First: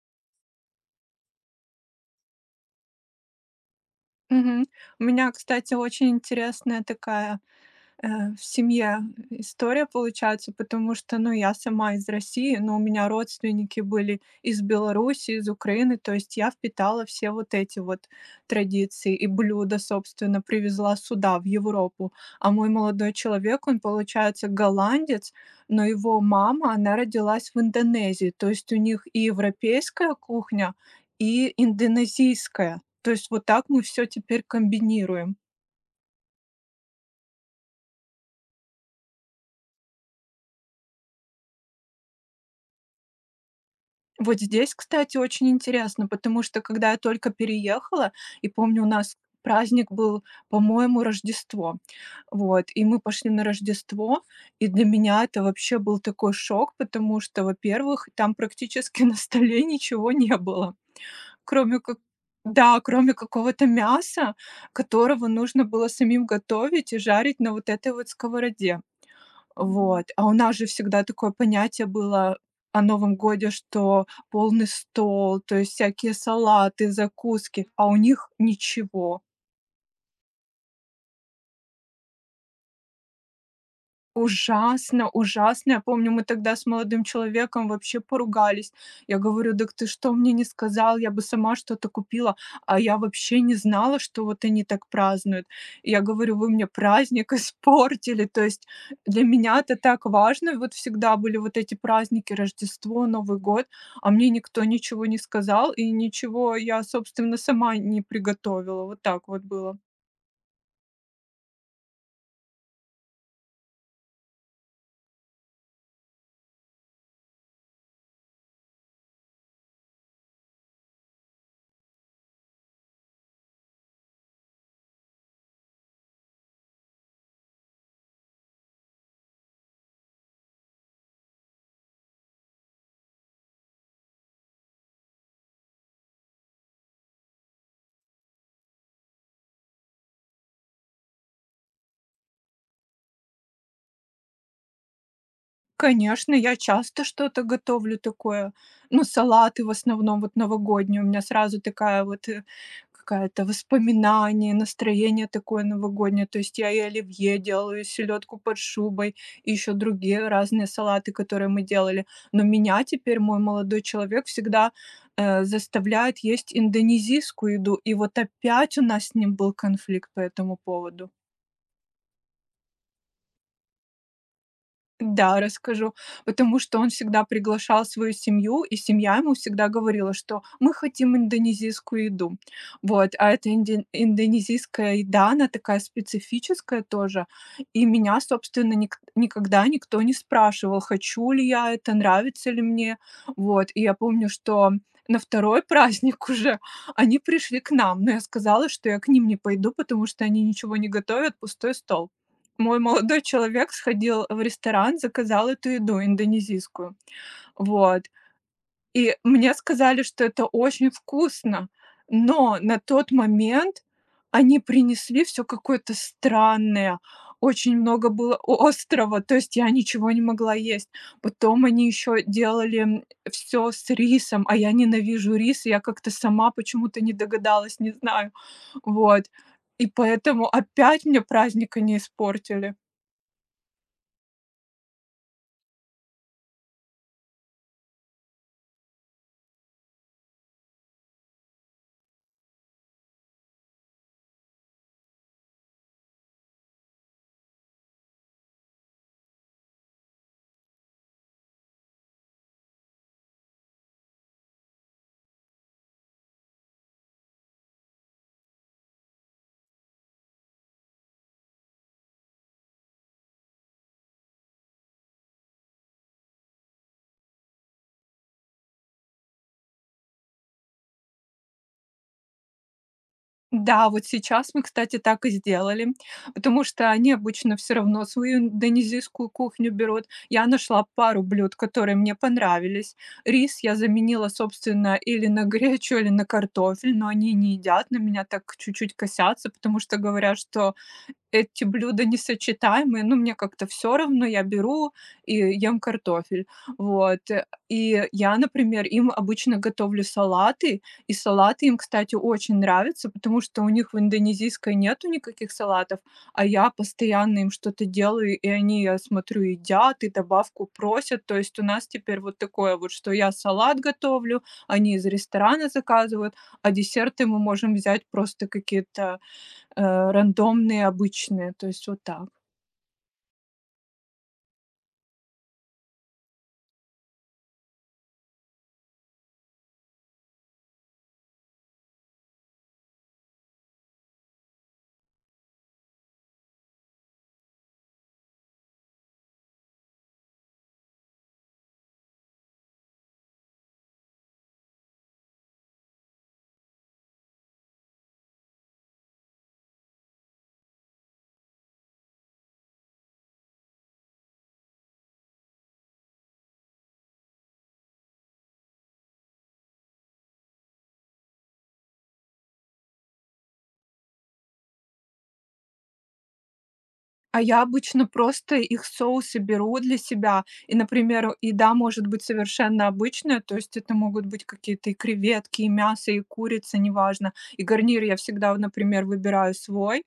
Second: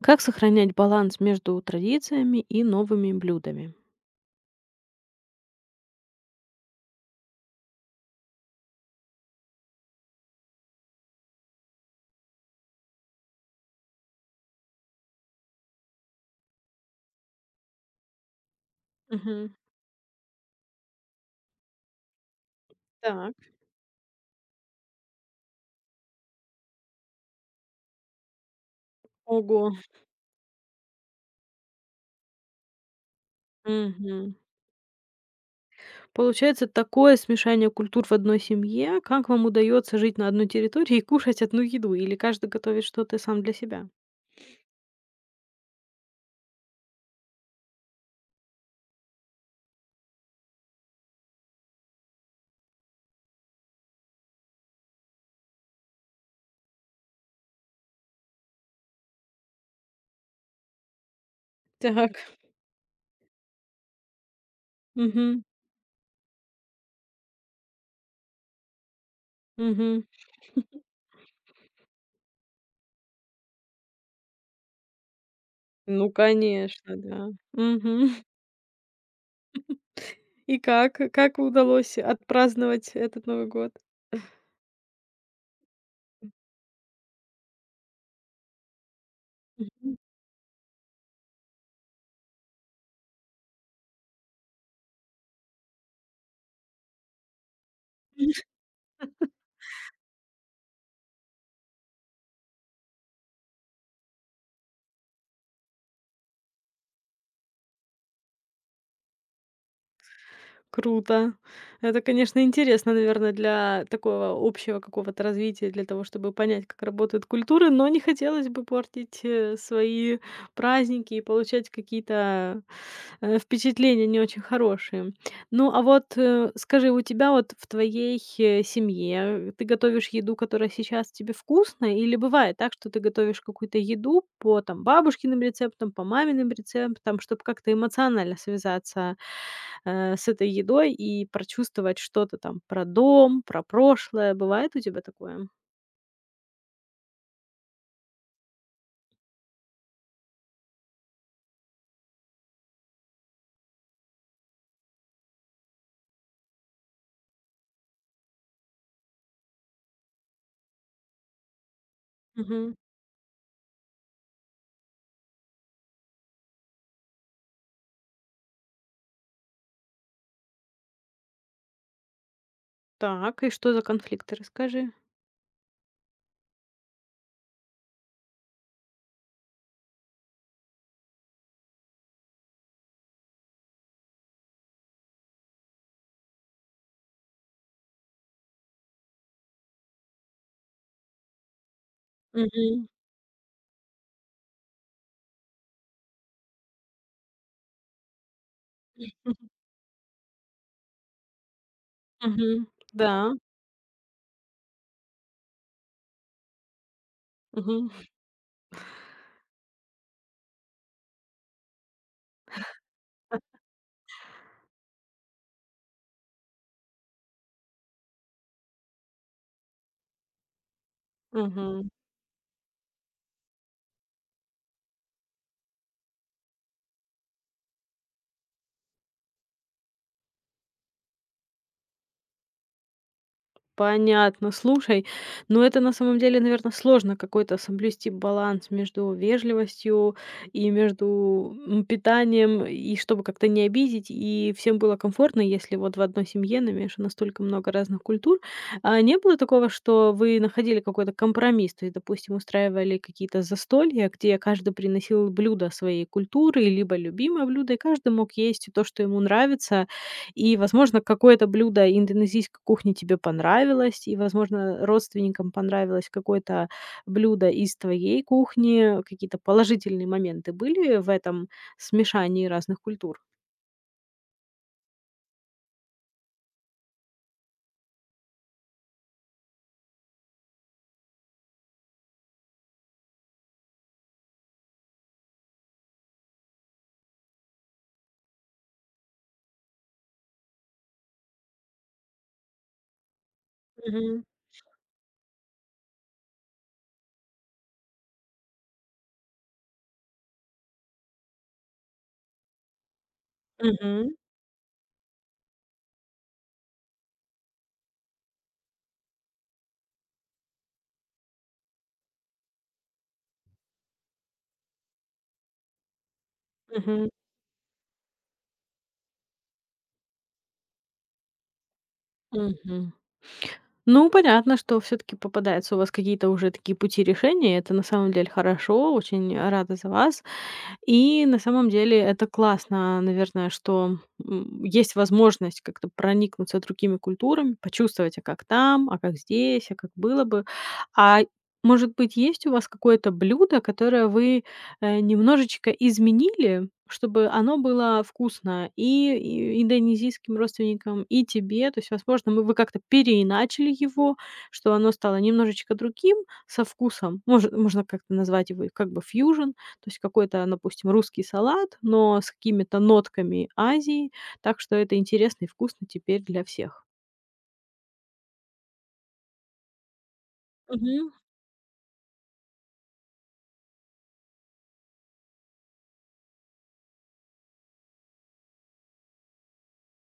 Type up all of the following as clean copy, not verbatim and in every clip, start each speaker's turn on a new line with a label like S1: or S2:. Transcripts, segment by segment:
S1: Как сохранять баланс между традициями и новыми блюдами?
S2: Мгм. У меня, кстати, очень интересная такая э, в семье история получается, потому что, ну, я сама из России, но у меня родственники были из Беларуси, из Украины, то есть я впитала все вот эти вот традиции и
S1: Мгм.
S2: блюда, собственно, привезла сюда, в Европу. А мой молодой
S1: Так.
S2: человек, он, получается, голландец, но его мама, она родилась в Индонезии, то есть у них и
S1: Ого.
S2: европейская кухня, и индонезийская. То есть вот так мы все
S1: Мгм.
S2: теперь комбинируем.
S1: Получается такое смешание культур в одной семье. Как вам удается жить на одной территории и кушать одну еду? Или каждый готовит что-то сам для себя?
S2: Вот здесь, кстати, очень интересно, потому что когда я только переехала, и помню, у нас праздник был, по-моему, Рождество. Вот, и мы пошли на Рождество, и для меня это вообще был такой шок, потому что, во-первых, там практически на столе ничего не было, кроме как
S1: Так.
S2: да, кроме какого-то мяса, которого
S1: Мгм.
S2: нужно было самим готовить и жарить на вот этой вот сковороде.
S1: Мгм.
S2: Вот. А у нас же всегда такое понятие было о Новом годе, что полный стол, то есть
S1: Ну,
S2: всякие салаты,
S1: конечно, да.
S2: закуски, а у
S1: Мгм.
S2: них ничего.
S1: И как? Как удалось отпраздновать этот Новый год?
S2: Ужасно, ужасно. Я помню, мы тогда с молодым человеком вообще поругались. Я говорю: "Дак ты что мне не сказал? Я бы сама что-то купила". А я вообще не знала, что вот они так празднуют. Я говорю: "Вы мне праздник испортили". То есть для меня это так важно. Вот всегда были вот эти праздники: Рождество, Новый год, а мне никто ничего не сказал, и ничего я, собственно, сама не приготовила. Вот так вот было.
S1: Круто. Это, конечно, интересно, наверное, для такого общего какого-то развития, для того, чтобы понять, как работают культуры, но не хотелось бы портить свои праздники и получать какие-то впечатления не очень хорошие. Ну, а вот скажи, у тебя вот в твоей семье ты готовишь еду, которая сейчас тебе вкусная, или бывает так, что ты готовишь какую-то еду по там бабушкиным рецептам, по маминым рецептам, чтобы как-то эмоционально связаться с этой едой и прочувствовать что-то там про дом, про прошлое. Бывает у тебя такое?
S2: Конечно, я часто что-то готовлю такое. Ну, салаты в основном вот новогодние. У меня сразу такая вот какая-то воспоминание, настроение такое новогоднее. То есть я и оливье делаю, и селедку под шубой, и еще другие разные салаты, которые мы делали. Но
S1: Мгм.
S2: меня теперь мой молодой человек всегда заставляет есть индонезийскую еду. И вот опять у нас с ним был конфликт по этому поводу.
S1: Так, и что за конфликты? Расскажи.
S2: Да, расскажу. Потому что он всегда приглашал свою семью, и семья ему всегда говорила, что мы хотим индонезийскую еду. Вот, а эта индонезийская еда, она такая специфическая тоже. И меня, собственно, никогда никто не спрашивал, хочу ли я это, нравится ли
S1: Мгм.
S2: мне. Вот, и я помню, что на второй праздник уже они пришли к нам, но я сказала, что я к ним не
S1: Мгм.
S2: пойду, потому что они ничего не готовят, пустой стол. Мой молодой
S1: Да.
S2: человек сходил в ресторан, заказал эту еду индонезийскую.
S1: Мгм.
S2: Вот. И мне сказали, что это очень вкусно, но на тот момент они принесли все какое-то странное, очень много было острого, то есть я ничего не могла есть. Потом они
S1: Мгм.
S2: еще делали, все с рисом, а я ненавижу рис, я как-то сама почему-то не догадалась, не знаю. Вот. И поэтому опять мне праздника не испортили.
S1: Понятно. Слушай, но это на самом деле, наверное, сложно какой-то соблюсти баланс между вежливостью и между питанием, и чтобы как-то не обидеть, и всем было комфортно, если вот в одной семье намешано настолько много разных культур. А не было такого, что вы находили какой-то компромисс, то есть, допустим, устраивали какие-то застолья, где каждый приносил блюдо своей культуры, либо любимое блюдо, и каждый мог есть то, что ему нравится, и, возможно, какое-то блюдо индонезийской кухни тебе понравилось, и, возможно, родственникам понравилось какое-то блюдо из твоей кухни. Какие-то положительные моменты были в этом смешании разных культур?
S2: Да, вот сейчас мы, кстати, так и сделали, потому что они обычно все равно свою индонезийскую кухню берут. Я нашла пару блюд, которые мне понравились. Рис я заменила, собственно, или на гречу, или на картофель, но они не едят, на меня так чуть-чуть косятся, потому что говорят, что эти блюда несочетаемые, но мне как-то все равно,
S1: Мгм.
S2: я беру и ем картофель. Вот. И я, например, им обычно готовлю салаты, и салаты им, кстати, очень нравятся, потому что у них в
S1: Мгм.
S2: индонезийской нету никаких салатов, а я постоянно им что-то делаю, и они, я смотрю, едят и добавку просят. То есть у нас теперь вот такое вот, что я салат готовлю, они из ресторана заказывают, а
S1: Мгм.
S2: десерты мы можем взять просто какие-то э, рандомные, обычные. То есть вот так.
S1: Мгм. Ну, понятно, что все таки попадаются у вас какие-то уже такие пути решения. Это на самом деле хорошо. Очень рада за вас. И на самом деле это классно, наверное, что, есть возможность как-то проникнуться другими культурами, почувствовать, а как там, а как здесь, а как было бы. А может быть, есть у вас какое-то блюдо, которое вы, немножечко изменили, чтобы оно было вкусно и индонезийским родственникам, и тебе? То есть, возможно, мы вы как-то переиначили его, что оно стало немножечко другим со вкусом. Может, можно как-то назвать его и как бы фьюжн. То есть какой-то, допустим, русский салат, но с какими-то нотками Азии, так что это интересно и вкусно теперь для всех.
S2: А я обычно просто их соусы беру для себя. И,
S1: Мгм.
S2: например, еда может быть совершенно обычная, то есть это могут быть какие-то и креветки, и мясо, и курица, неважно. И гарнир я всегда, например, выбираю свой,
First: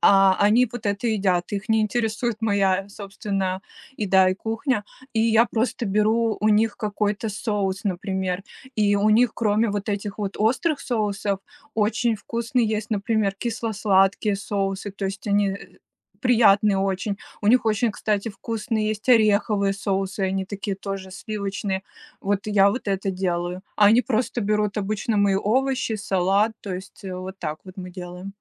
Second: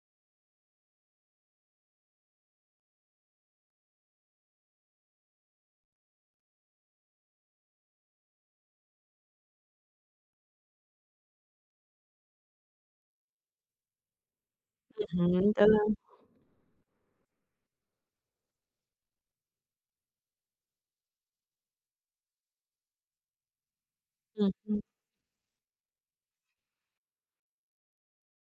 S2: а они вот это едят. Их не интересует моя собственная еда и кухня. И я просто беру у них какой-то соус, например. И у них, кроме вот этих вот острых соусов, очень вкусные есть, например, кисло-сладкие соусы. То есть
S1: Мгм.
S2: они
S1: Да-да.
S2: приятный очень. У них очень, кстати, вкусные есть ореховые соусы, они такие тоже сливочные. Вот я вот это делаю. А они просто берут
S1: Мгм.
S2: обычно мои овощи, салат, то есть, вот так вот мы делаем.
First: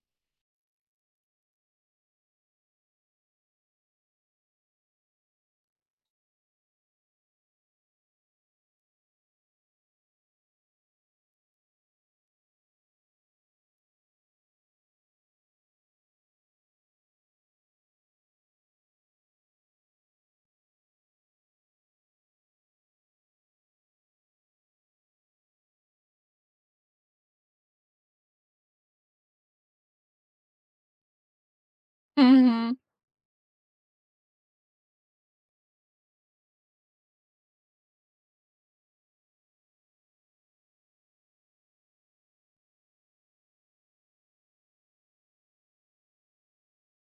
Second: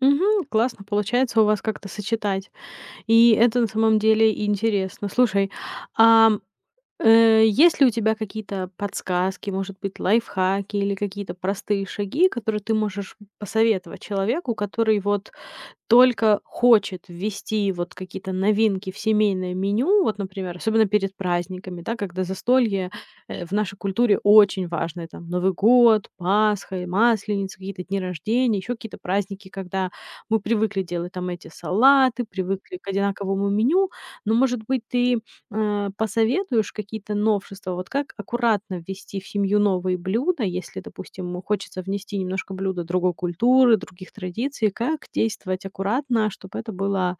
S1: Мгм. Классно получается у вас как-то сочетать. И это на самом деле интересно. Слушай, ам, есть ли у тебя какие-то подсказки, может быть, лайфхаки или какие-то простые шаги, которые ты можешь посоветовать человеку, который вот только хочет ввести вот какие-то новинки в семейное меню, вот, например, особенно перед праздниками, да, когда застолье в нашей культуре очень важное, там, Новый год, Пасха, и Масленица, какие-то дни рождения, еще какие-то праздники, когда мы привыкли делать там эти салаты,
S2: Мгм.
S1: привыкли к одинаковому меню, но, может быть, ты посоветуешь какие-то новшества? Вот как аккуратно ввести в семью новые блюда, если, допустим, хочется внести немножко блюда другой культуры, других традиций? Как действовать аккуратно, чтобы это было,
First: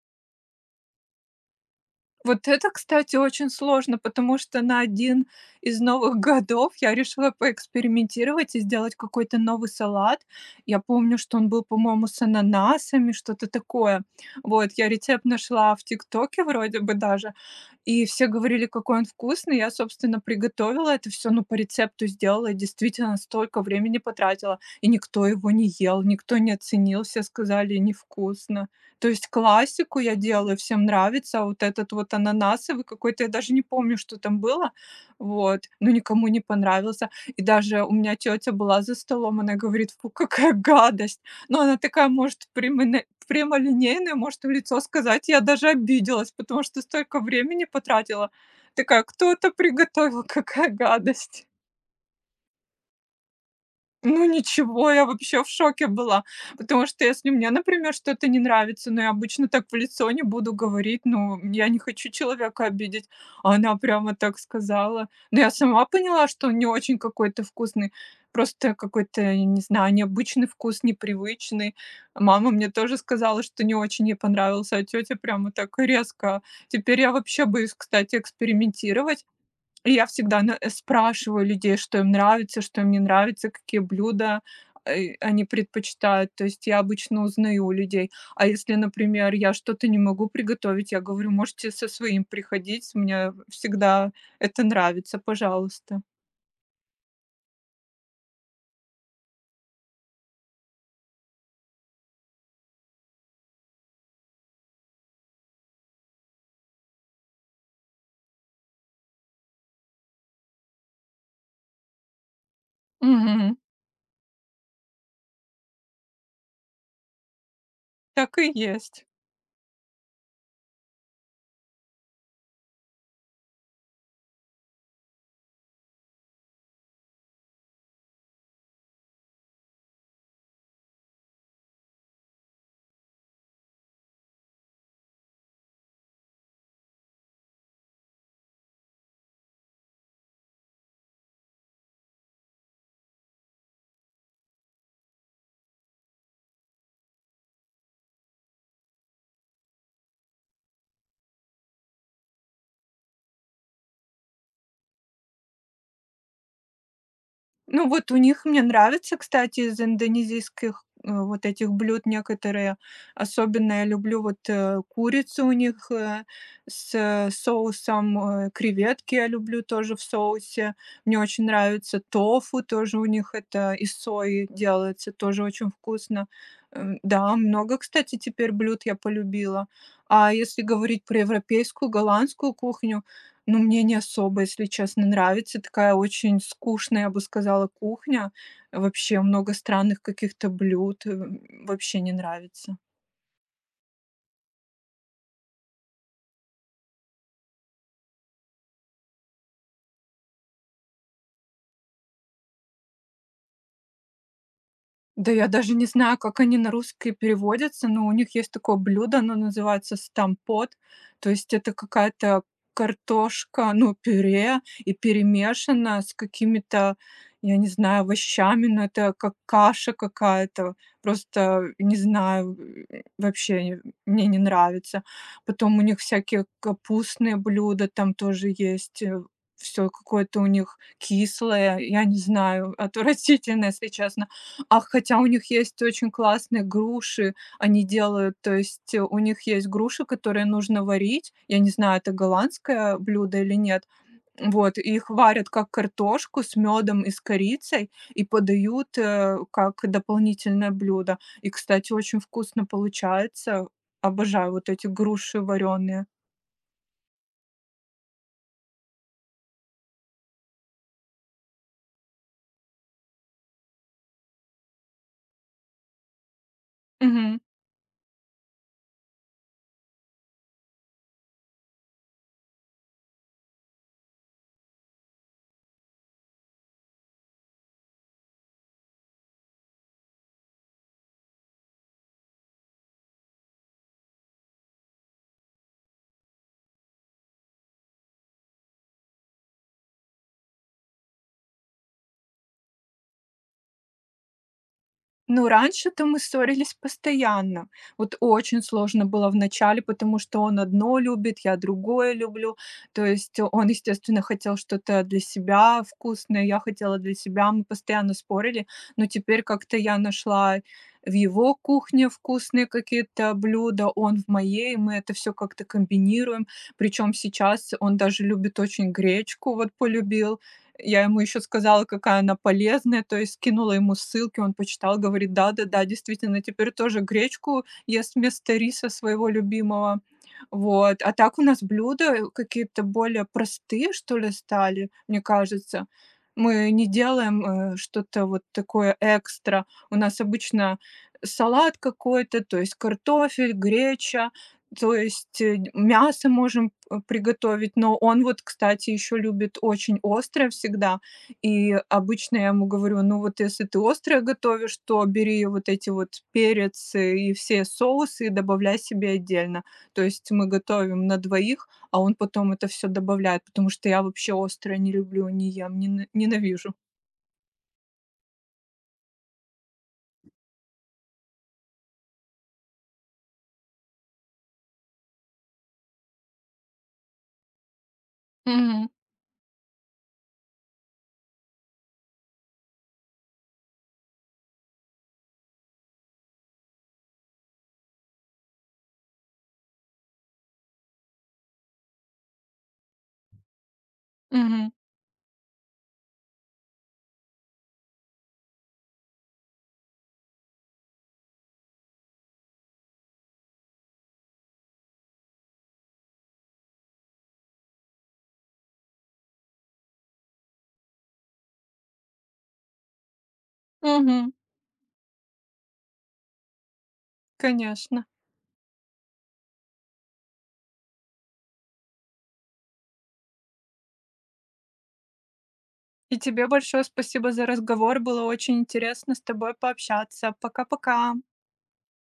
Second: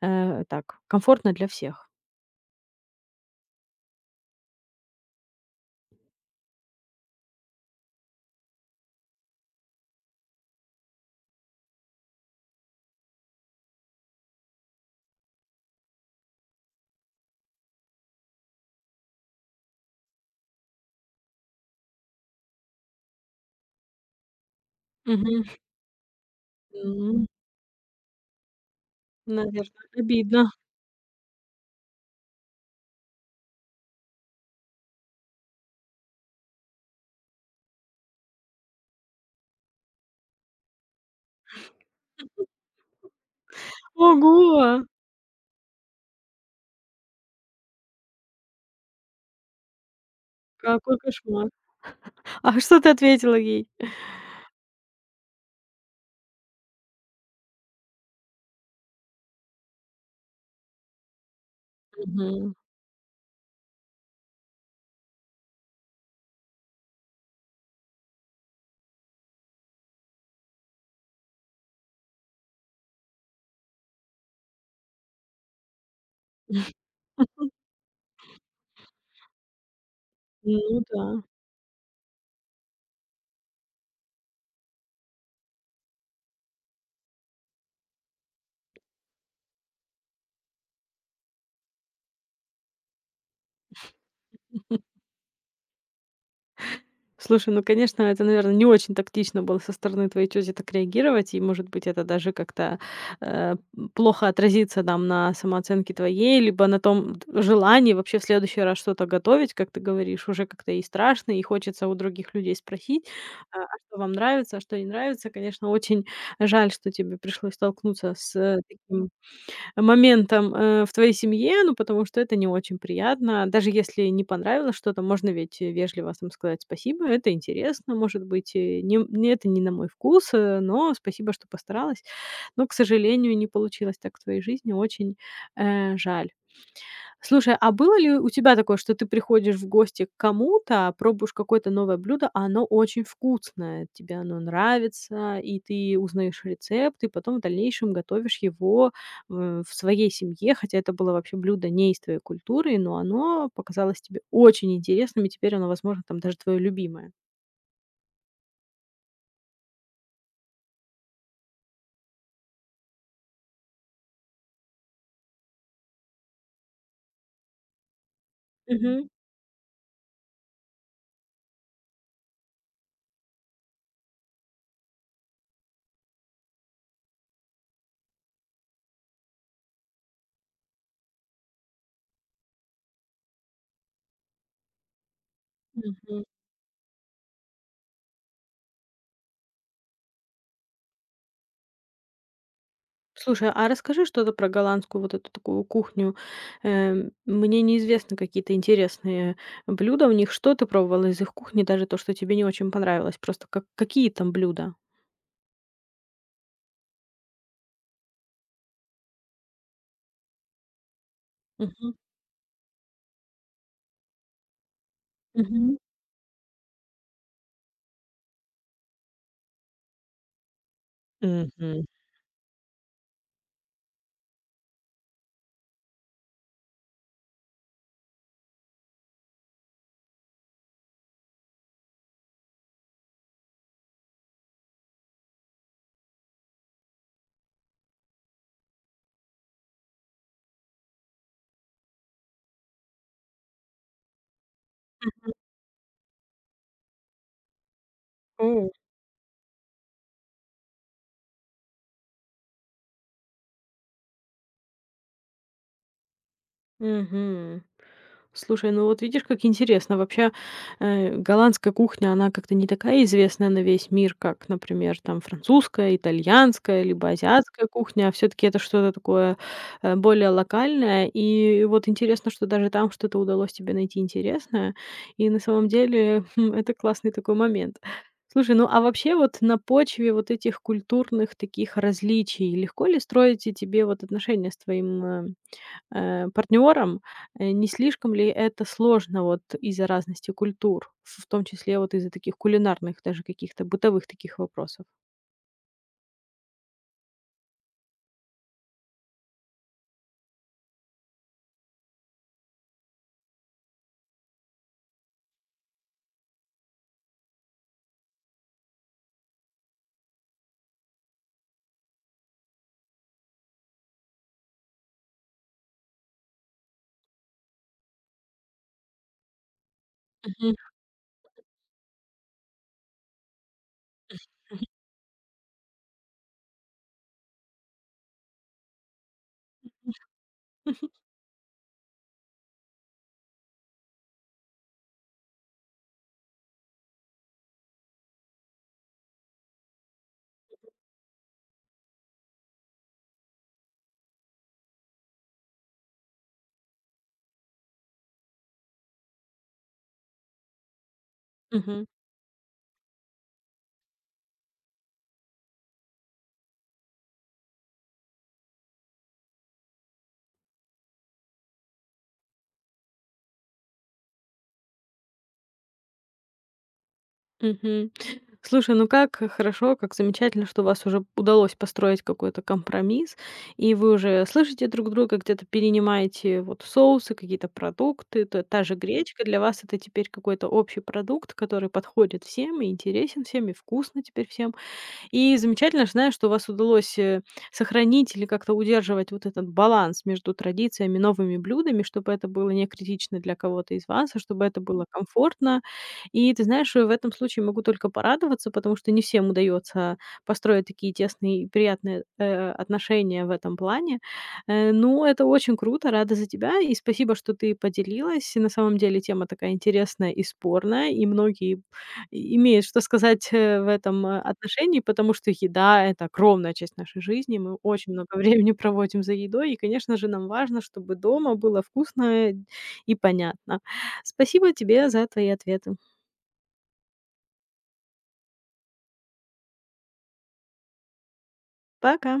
S1: так, комфортно для всех?
S2: Вот это, кстати, очень сложно, потому что на один из новых годов я решила поэкспериментировать и сделать какой-то новый салат. Я помню, что он был, по-моему, с ананасами, что-то такое. Вот, я рецепт нашла в "Тиктоке" вроде бы даже, и все говорили, какой он вкусный. Я, собственно, приготовила это все, ну, по рецепту сделала и действительно столько времени потратила, и никто
S1: Мгм.
S2: его не ел, никто не оценил, все
S1: М,
S2: сказали: "Невкусно". То есть
S1: наверно,
S2: классику я
S1: обидно.
S2: делаю, всем нравится. А вот этот вот ананасовый какой-то, я даже не помню, что там было, вот, но никому не понравился. И даже у меня тетя была за столом, она говорит: "Фу, какая гадость!" Но она такая, может, прямоне прямолинейная, может
S1: Ого!
S2: в лицо сказать. Я даже обиделась, потому что столько времени потратила. Такая: "Кто это приготовил? Какая
S1: Какой
S2: гадость!"
S1: кошмар! А что ты ответила ей?
S2: Ну ничего, я вообще в шоке была, потому что если мне, например, что-то не нравится, но я обычно так в лицо не буду говорить, ну, я не хочу
S1: Мгм.
S2: человека обидеть, а она прямо так сказала. Но я сама поняла, что он не очень какой-то вкусный, просто какой-то, я не знаю, необычный вкус, непривычный. Мама мне тоже сказала, что не очень ей понравился, а тетя прямо так резко. Теперь я вообще боюсь, кстати, экспериментировать, и я всегда на
S1: Ну да.
S2: спрашиваю людей, что им нравится, что им не нравится, какие блюда, они предпочитают. То есть я обычно узнаю у людей. А если, например, я что-то не могу приготовить, я говорю, можете со своим приходить, мне всегда это нравится, пожалуйста.
S1: Слушай, ну, конечно, это, наверное, не очень тактично было со стороны твоей тети так реагировать, и, может быть, это даже как-то, э, плохо отразится там на самооценке твоей, либо на том т желании вообще в следующий раз что-то готовить, как ты говоришь, уже как-то и страшно, и хочется у других людей спросить,
S2: Мгм.
S1: а что вам нравится, а что не нравится. Конечно, очень жаль, что тебе пришлось столкнуться с
S2: Так и есть.
S1: таким моментом, в твоей семье, ну, потому что это не очень приятно. Даже если не понравилось что-то, можно ведь вежливо там сказать: "Спасибо, это интересно, может быть, не это не на мой вкус, но спасибо, что постаралась". Но, к сожалению, не получилось так в твоей жизни. Очень, жаль. Слушай, а было ли у тебя такое, что ты приходишь в гости к кому-то, а пробуешь какое-то новое блюдо, а оно очень вкусное, тебе оно нравится, и ты узнаешь рецепт, и потом в дальнейшем готовишь его, в своей семье, хотя это было вообще блюдо не из твоей культуры, но оно показалось тебе очень интересным, и теперь оно, возможно, там даже твое любимое?
S2: Ну вот у них, мне нравится, кстати, из индонезийских, вот этих блюд некоторые. Особенно я люблю вот, курицу у них, соусом,
S1: Мгм.
S2: креветки я люблю тоже в соусе. Мне очень нравится тофу, тоже у них это из сои делается, тоже очень вкусно. Да, много, кстати, теперь блюд я полюбила. А если говорить про европейскую, голландскую кухню, ну, мне не особо, если честно, нравится. Такая очень скучная, я бы сказала, кухня. Вообще много странных каких-то блюд, вообще не нравится.
S1: Слушай, а расскажи что-то про голландскую вот эту такую кухню. Мне неизвестны какие-то интересные блюда у них. Что ты пробовала из их кухни, даже то, что тебе не очень понравилось? Просто как какие там блюда?
S2: Да я даже не знаю, как они на русский переводятся, но у них есть такое блюдо, оно называется стампот. То есть это
S1: Мгм.
S2: какая-то картошка, ну, пюре и
S1: Мгм.
S2: перемешано с какими-то, я не знаю, овощами, но это как каша какая-то. Просто
S1: Мгм.
S2: не знаю, э, вообще не- мне не нравится. Потом у них всякие капустные блюда там тоже есть, все какое-то у них кислое, я не знаю, отвратительное, если честно. А хотя у них есть очень классные груши, они делают, то есть у них есть груши, которые нужно варить. Я не знаю, это голландское блюдо или нет. Вот, и их варят как картошку с медом и с корицей и подают, как дополнительное блюдо. И, кстати, очень вкусно получается. Обожаю вот эти груши вареные.
S1: Мгм. Слушай, ну вот видишь, как интересно. Вообще, голландская кухня, она как-то не такая известная на весь мир, как, например, там французская, итальянская, либо азиатская кухня. Все-таки это что-то такое более локальное. И вот интересно, что даже там что-то удалось тебе найти интересное. И на самом деле хм, это классный такой момент. Слушай, ну а вообще вот на почве вот этих культурных таких различий легко ли строите тебе вот отношения с твоим партнёром, не слишком ли это сложно вот из-за разности культур, в том числе вот из-за таких кулинарных, даже каких-то бытовых таких вопросов?
S2: Ну, раньше-то мы ссорились постоянно. Вот очень сложно было в начале, потому что он одно любит, я другое люблю. То есть он, естественно, хотел что-то для себя вкусное, я хотела для себя. Мы постоянно спорили, но теперь как-то я нашла в его кухне вкусные какие-то блюда, он в моей, мы это все как-то комбинируем. Причем сейчас он даже любит очень гречку, вот полюбил.
S1: Мгм.
S2: Я ему еще сказала, какая она полезная, то есть скинула ему ссылки, он почитал, говорит, да-да-да, действительно, теперь тоже гречку ест вместо риса своего любимого. Вот. А так у нас блюда какие-то более простые, что ли, стали, мне кажется. Мы не делаем, что-то вот такое экстра. У нас обычно салат какой-то, то есть картофель, греча, то есть, мясо можем, приготовить, но он вот, кстати, еще любит очень острое всегда. И
S1: Мгм.
S2: обычно я ему говорю: "Ну вот если ты острое готовишь, то бери вот эти вот перец и все соусы и добавляй себе отдельно". То есть мы готовим на двоих, а он потом это все добавляет, потому что я вообще острое не люблю, не ем, ненавижу.
S1: Мгм. Слушай, ну как хорошо, как замечательно, что у вас уже удалось построить какой-то компромисс, и вы уже слышите друг друга, где-то перенимаете вот соусы, какие-то продукты. Т та же
S2: Мгм.
S1: гречка для вас — это теперь какой-то общий продукт, который подходит всем и интересен всем, и вкусно теперь всем. И замечательно, что, знаешь, что у вас удалось, сохранить или как-то удерживать вот этот баланс между традициями, новыми блюдами, чтобы это было не критично для кого-то из вас, а чтобы это
S2: Мгм.
S1: было комфортно. И ты знаешь, в этом случае могу только порадоваться, потому что не всем удается построить такие тесные и приятные, отношения в этом плане. Ну, это очень круто, рада за тебя и спасибо, что ты поделилась. И на самом деле тема такая интересная и спорная, и многие имеет что сказать, в этом,
S2: Мгм.
S1: отношении, потому что еда — это огромная часть нашей жизни. Мы очень
S2: Конечно.
S1: много времени проводим за едой, и, конечно же, нам важно, чтобы дома было вкусно и понятно. Спасибо тебе за твои ответы.
S2: И тебе большое спасибо за разговор. Было очень интересно с тобой пообщаться. Пока-пока.
S1: Пока.